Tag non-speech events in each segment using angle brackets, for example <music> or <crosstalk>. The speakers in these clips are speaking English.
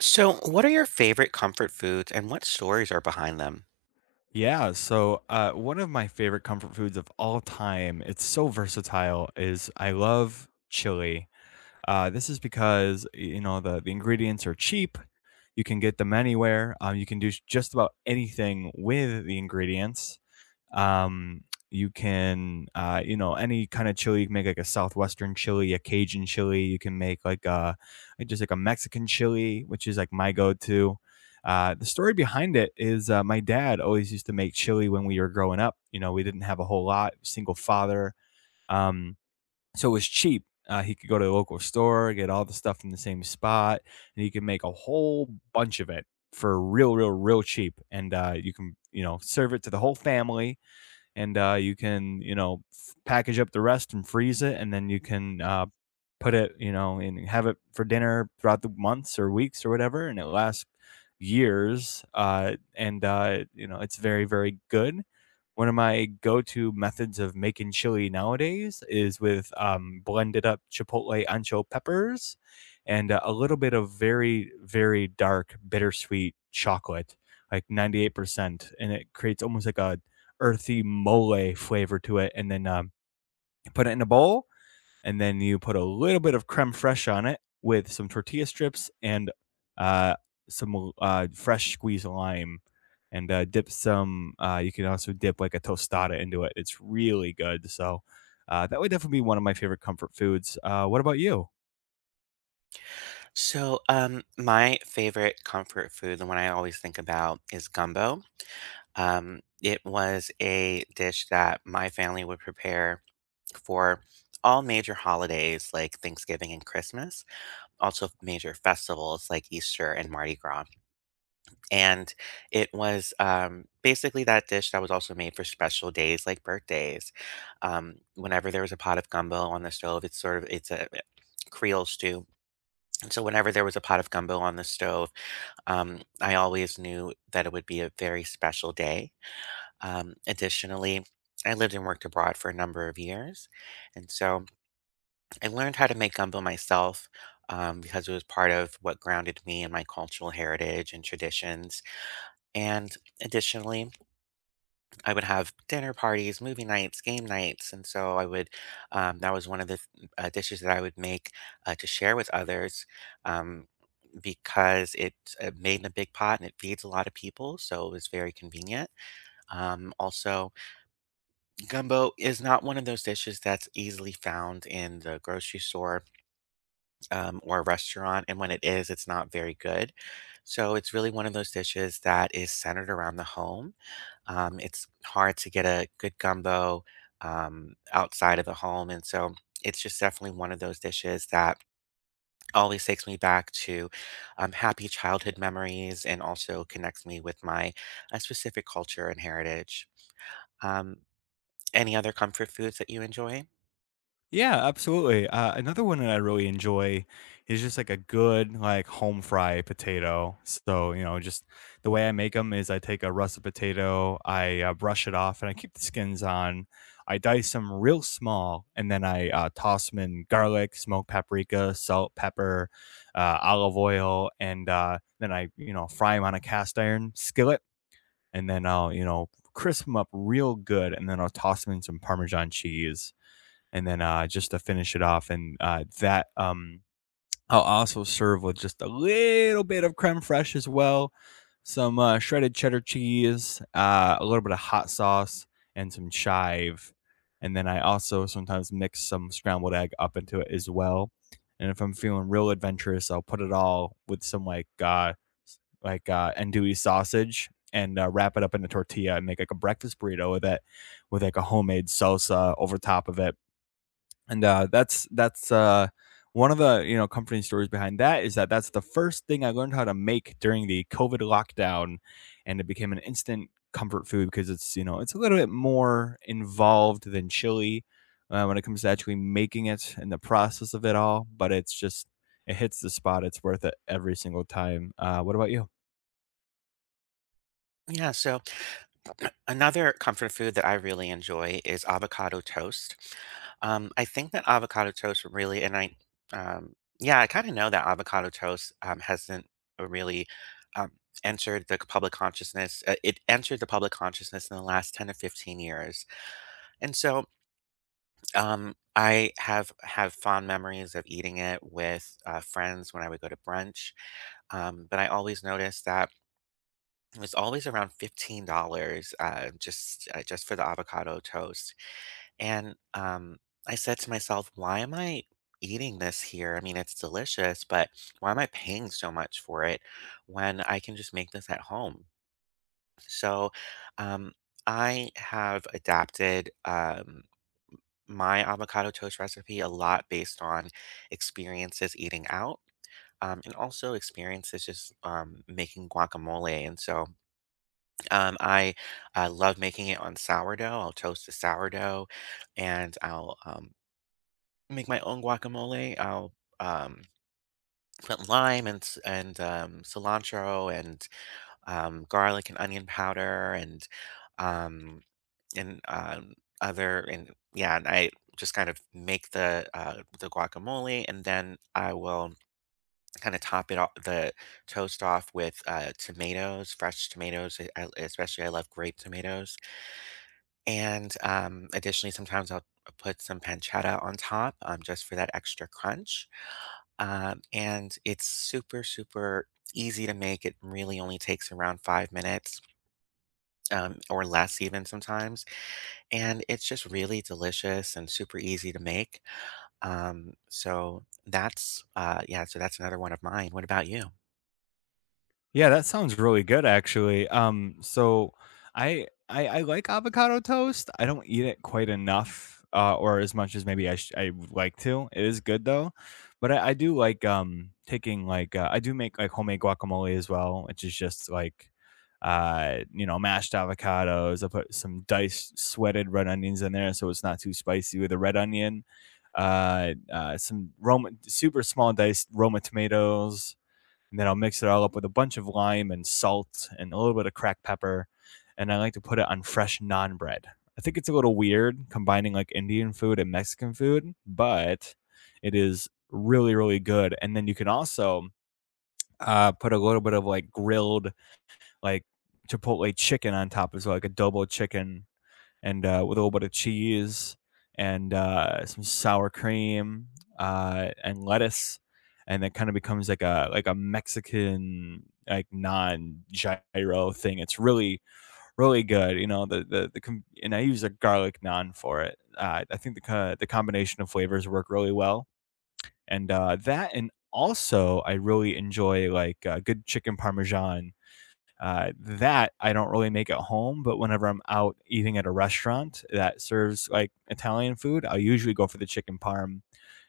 So, what are your favorite comfort foods and what stories are behind them? Yeah, so one of my favorite comfort foods of all time, it's so versatile, is I love chili. This is because you know the ingredients are cheap. You can get them anywhere. You can do just about anything with the ingredients um you can you know any kind of chili. You can make like a southwestern chili, a cajun chili. You can make like a just like a mexican chili, which is like my go-to. The story behind it is my dad always used to make chili when we were growing up. You know, we didn't have a whole lot, single father. um so it was cheap. He could go to the local store, get all the stuff in the same spot, and he could make a whole bunch of it for real real real cheap. And you can, you know, serve it to the whole family, and you can, you know, package up the rest and freeze it, and then you can put it, you know, and have it for dinner throughout the months or weeks or whatever, and it lasts years. And you know it's very very good. One of my go-to methods of making chili nowadays is with blended up chipotle ancho peppers and a little bit of very very dark bittersweet chocolate like 98%, and it creates almost like a earthy mole flavor to it, and then put it in a bowl, and then you put a little bit of creme fraiche on it with some tortilla strips and uh, some fresh squeezed lime, and dip some. You can also dip like a tostada into it. It's really good. So that would definitely be one of my favorite comfort foods. What about you? So, my favorite comfort food, the one I always think about, is gumbo. It was a dish that my family would prepare for all major holidays like Thanksgiving and Christmas, also major festivals like Easter and Mardi Gras. And it was, basically that dish that was also made for special days like birthdays. Whenever there was a pot of gumbo on the stove, it's sort of it's a eh, Creole stew. And so whenever there was a pot of gumbo on the stove, I always knew that it would be a very special day. Additionally, I lived and worked abroad for a number of years, and so I learned how to make gumbo myself. Because it was part of what grounded me in my cultural heritage and traditions. And additionally, I would have dinner parties, movie nights, game nights, and so I would. That was one of the dishes that I would make to share with others, um, because it's made in a big pot and it feeds a lot of people, so it was very convenient. Also, gumbo is not one of those dishes that's easily found in the grocery store or a restaurant, and when it is, it's not very good. So it's really one of those dishes that is centered around the home, it's hard to get a good gumbo outside of the home. And so it's just definitely one of those dishes that always takes me back to happy childhood memories and also connects me with my specific culture and heritage. Um, any other comfort foods that you enjoy? Yeah, absolutely. Another one that I really enjoy is just like a good like home fry potato. So you know, just the way I make them is I take a russet potato, I brush it off, and I keep the skins on. I dice them real small, and then I toss them in garlic, smoked paprika, salt, pepper, olive oil, and then I, you know, fry them on a cast iron skillet, and then I'll, you know, crisp them up real good, and then I'll toss them in some Parmesan cheese and then just to finish it off, and that I'll also serve with just a little bit of creme fraiche as well, some shredded cheddar cheese, a little bit of hot sauce, and some chive. And then I also sometimes mix some scrambled egg up into it as well. And if I'm feeling real adventurous, I'll put it all with some like andouille sausage and wrap it up in a tortilla and make like a breakfast burrito with it, with like a homemade salsa over top of it, and that's one of the, you know, comforting stories behind that is that's the first thing I learned how to make during the COVID lockdown, and it became an instant comfort food because it's, you know, it's a little bit more involved than chili when it comes to actually making it and the process of it all. But it's just it hits the spot. It's worth it every single time. What about you? Yeah, so another comfort food that I really enjoy is avocado toast. I think that avocado toast really, and I, um, yeah, I kind of know that avocado toast hasn't really um, entered the public consciousness. It entered the public consciousness in the last 10 to 15 years. And so I have fond memories of eating it with friends when I would go to brunch. But I always noticed that it was always around $15, just for the avocado toast. And, I said to myself, "Why am I eating this here? I mean, it's delicious, but why am I paying so much for it when I can just make this at home?" So, um, I have adapted, my avocado toast recipe a lot based on experiences eating out, and also experiences just, making guacamole, and so I love making it on sourdough. I'll toast the sourdough, and I'll make my own guacamole. I'll um, put lime and cilantro and garlic and onion powder um, and other and yeah, and I just kind of make the the guacamole, and then I will kind of top it off the toast off with tomatoes, fresh tomatoes. Especially I love grape tomatoes. And additionally, sometimes I'll put some pancetta on top just for that extra crunch. And it's super, super easy to make. It really only takes around 5 minutes or less, even sometimes. And it's just really delicious and super easy to make. So that's another one of mine. What about you? Yeah, that sounds really good actually. So I like avocado toast. I don't eat it quite enough, or as much as maybe I I would like to. It is good though, but I do like taking like I do make like homemade guacamole as well, which is just like you know mashed avocados. I put some diced sweated red onions in there, so it's not too spicy with a red onion. Uh, some Roma, super small diced Roma tomatoes, and then I'll mix it all up with a bunch of lime and salt and a little bit of cracked pepper, and I like to put it on fresh naan bread. I think it's a little weird combining like Indian food and Mexican food, but it is really really good. And then you can also put a little bit of like grilled like chipotle chicken on top as well, like adobo chicken, and with a little bit of cheese and some sour cream, and lettuce, and that kind of becomes like a Mexican non gyro thing. It's really really good. You know and I use a garlic naan for it. I think the combination of flavors work really well, and that, and also I really enjoy like good chicken parmesan that I don't really make at home, but whenever I'm out eating at a restaurant that serves like Italian food, I'll usually go for the chicken parm,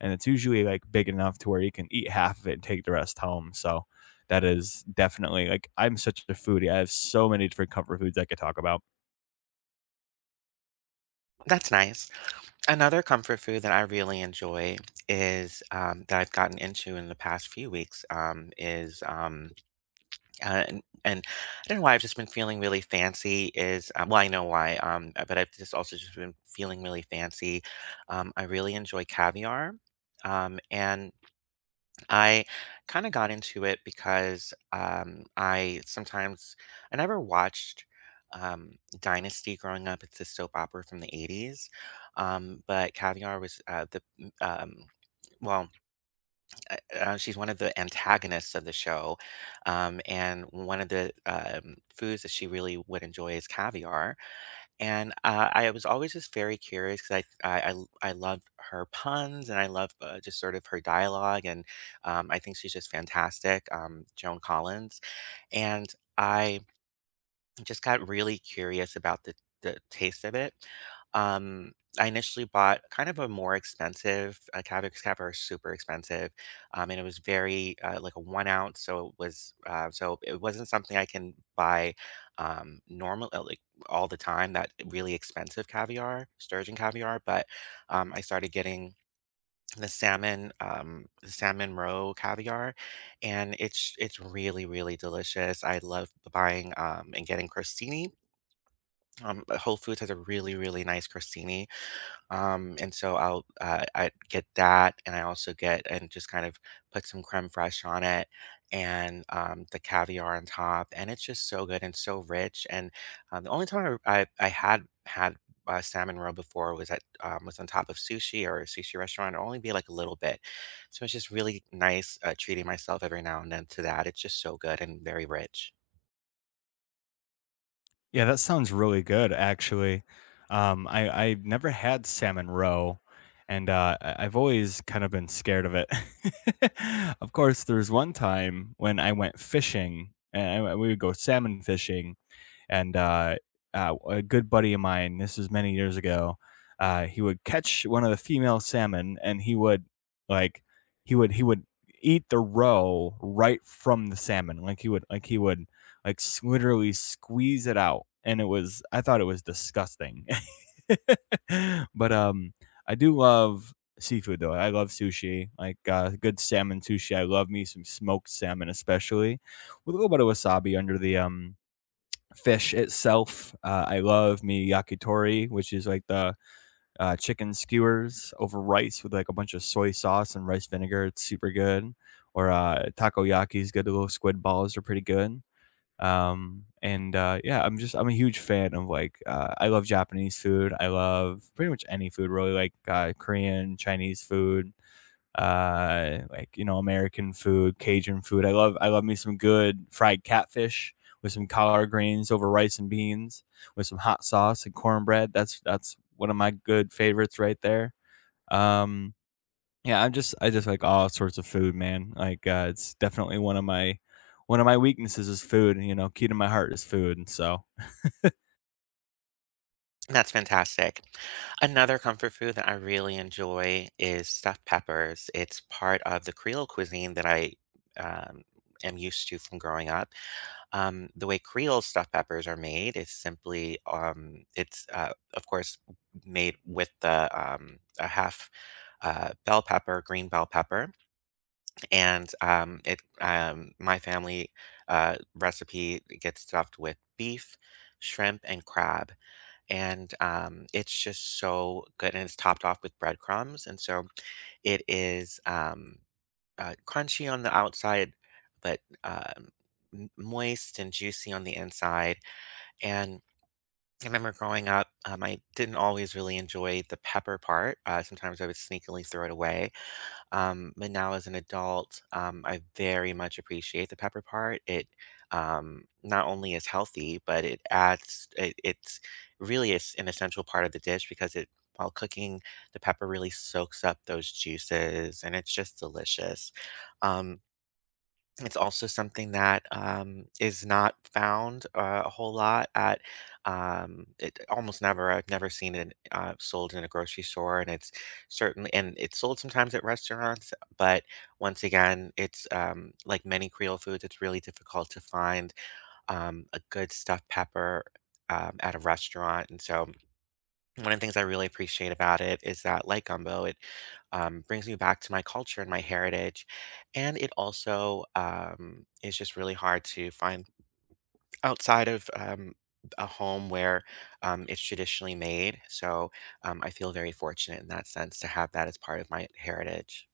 and it's usually like big enough to where you can eat half of it and take the rest home. So that is definitely like I'm such a foodie. I have so many different comfort foods I could talk about. That's nice. Another comfort food that I really enjoy is that I've gotten into in the past few weeks is. And I don't know why I've just been feeling really fancy is well I know why but I've just also just been feeling really fancy. I really enjoy caviar. And I kind of got into it because I sometimes I never watched um, Dynasty growing up. It's a soap opera from the 80's. But caviar was the um, well she's one of the antagonists of the show, and one of the foods that she really would enjoy is caviar. And I was always just very curious because I love her puns and I love just sort of her dialogue, and I think she's just fantastic, Joan Collins. And I just got really curious about the taste of it. Um, I initially bought kind of a more expensive Cabbage Caviar, is super expensive, and it was very like a 1 ounce, so it was so it wasn't something I can buy normal like all the time. That really expensive caviar, sturgeon caviar, but I started getting the salmon roe caviar, and it's really really delicious. I love buying and getting crostini. Whole Foods has a really really nice crostini, and so I'll I get that and I also get and just kind of put some creme fraiche on it and the caviar on top, and it's just so good and so rich. And the only time I had had salmon roe before was at was on top of sushi or a sushi restaurant. It'll only be like a little bit, so it's just really nice treating myself every now and then to that. It's just so good and very rich. Yeah, that sounds really good, actually. I never had salmon roe, and I've always kind of been scared of it. <laughs> Of course, there was one time when I went fishing, and we would go salmon fishing, and a good buddy of mine, this is many years ago, he would catch one of the female salmon, and he would like he would he would eat the roe right from the salmon, like he would like he would like s- literally squeeze it out, and it was I thought it was disgusting, <laughs> but I do love seafood though. I love sushi, like good salmon sushi. I love me some smoked salmon, especially with a little bit of wasabi under the fish itself. I love me yakitori, which is like the chicken skewers over rice with like a bunch of soy sauce and rice vinegar. It's super good. Or takoyaki is good. The little squid balls are pretty good. And yeah, I'm a huge fan of like I love Japanese food. I love pretty much any food really, like Korean, Chinese food, like you know american food, cajun food. I love I love me some good fried catfish with some collard greens over rice and beans with some hot sauce and cornbread. That's one of my good favorites right there. um yeah, I just like all sorts of food, man. Like it's definitely one of my weaknesses is food. You know, key to my heart is food, and so. That's fantastic. Another comfort food that I really enjoy is stuffed peppers. It's part of the Creole cuisine that I um, am used to from growing up. The way Creole stuffed peppers are made is simply, it's of course made with the a half bell pepper, green bell pepper, and it my family recipe gets stuffed with beef, shrimp, and crab, and it's just so good, and it's topped off with breadcrumbs, and so it is. Crunchy on the outside, but moist and juicy on the inside. And I remember growing up, I didn't always really enjoy the pepper part. Sometimes I would sneakily throw it away. But now, as an adult, I very much appreciate the pepper part. It not only is healthy, but it's really is an essential part of the dish because it, while cooking, the pepper really soaks up those juices and it's just delicious. Um, it's also something that is not found a whole lot at it almost never. I've never seen it sold in a grocery store, and it's certainly and it's sold sometimes at restaurants. But once again, it's like many Creole foods. It's really difficult to find a good stuffed pepper at a restaurant, and so one of the things I really appreciate about it is that, like gumbo, it brings me back to my culture and my heritage. And it also is just really hard to find outside of a home where it's traditionally made. So I feel very fortunate in that sense to have that as part of my heritage.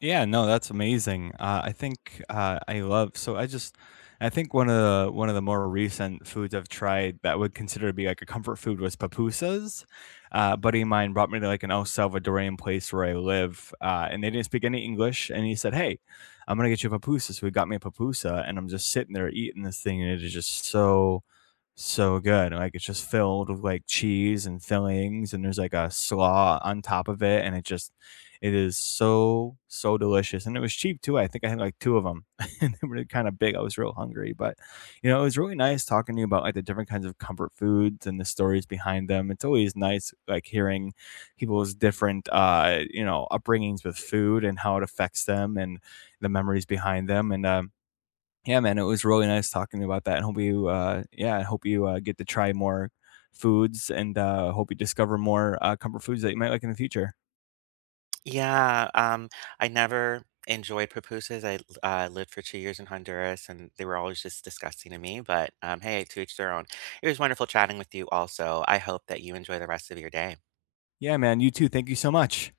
Yeah, no, that's amazing. I think I love so I just I think one of the more recent foods I've tried that would consider to be like a comfort food was pupusas. A buddy of mine brought me to like an El Salvadorian place where I live, and they didn't speak any English. And he said, "Hey, I'm gonna get you a pupusa." So he got me a pupusa, and I'm just sitting there eating this thing, and it is just so so good. Like it's just filled with like cheese and fillings, and there's like a slaw on top of it, and it just it is so so delicious. And it was cheap too. I think I had like two of them, <laughs> and they were kind of big. I was real hungry, but you know it was really nice talking to you about like the different kinds of comfort foods and the stories behind them. It's always nice like hearing people's different you know upbringings with food and how it affects them and the memories behind them. And yeah, man, it was really nice talking about that. And hope you, yeah, I hope you get to try more foods, and hope you discover more comfort foods that you might like in the future. Yeah, I never enjoyed pupusas. I lived for 2 years in Honduras, and they were always just disgusting to me. But hey, to each their own. It was wonderful chatting with you. Also, I hope that you enjoy the rest of your day. Yeah, man, you too. Thank you so much.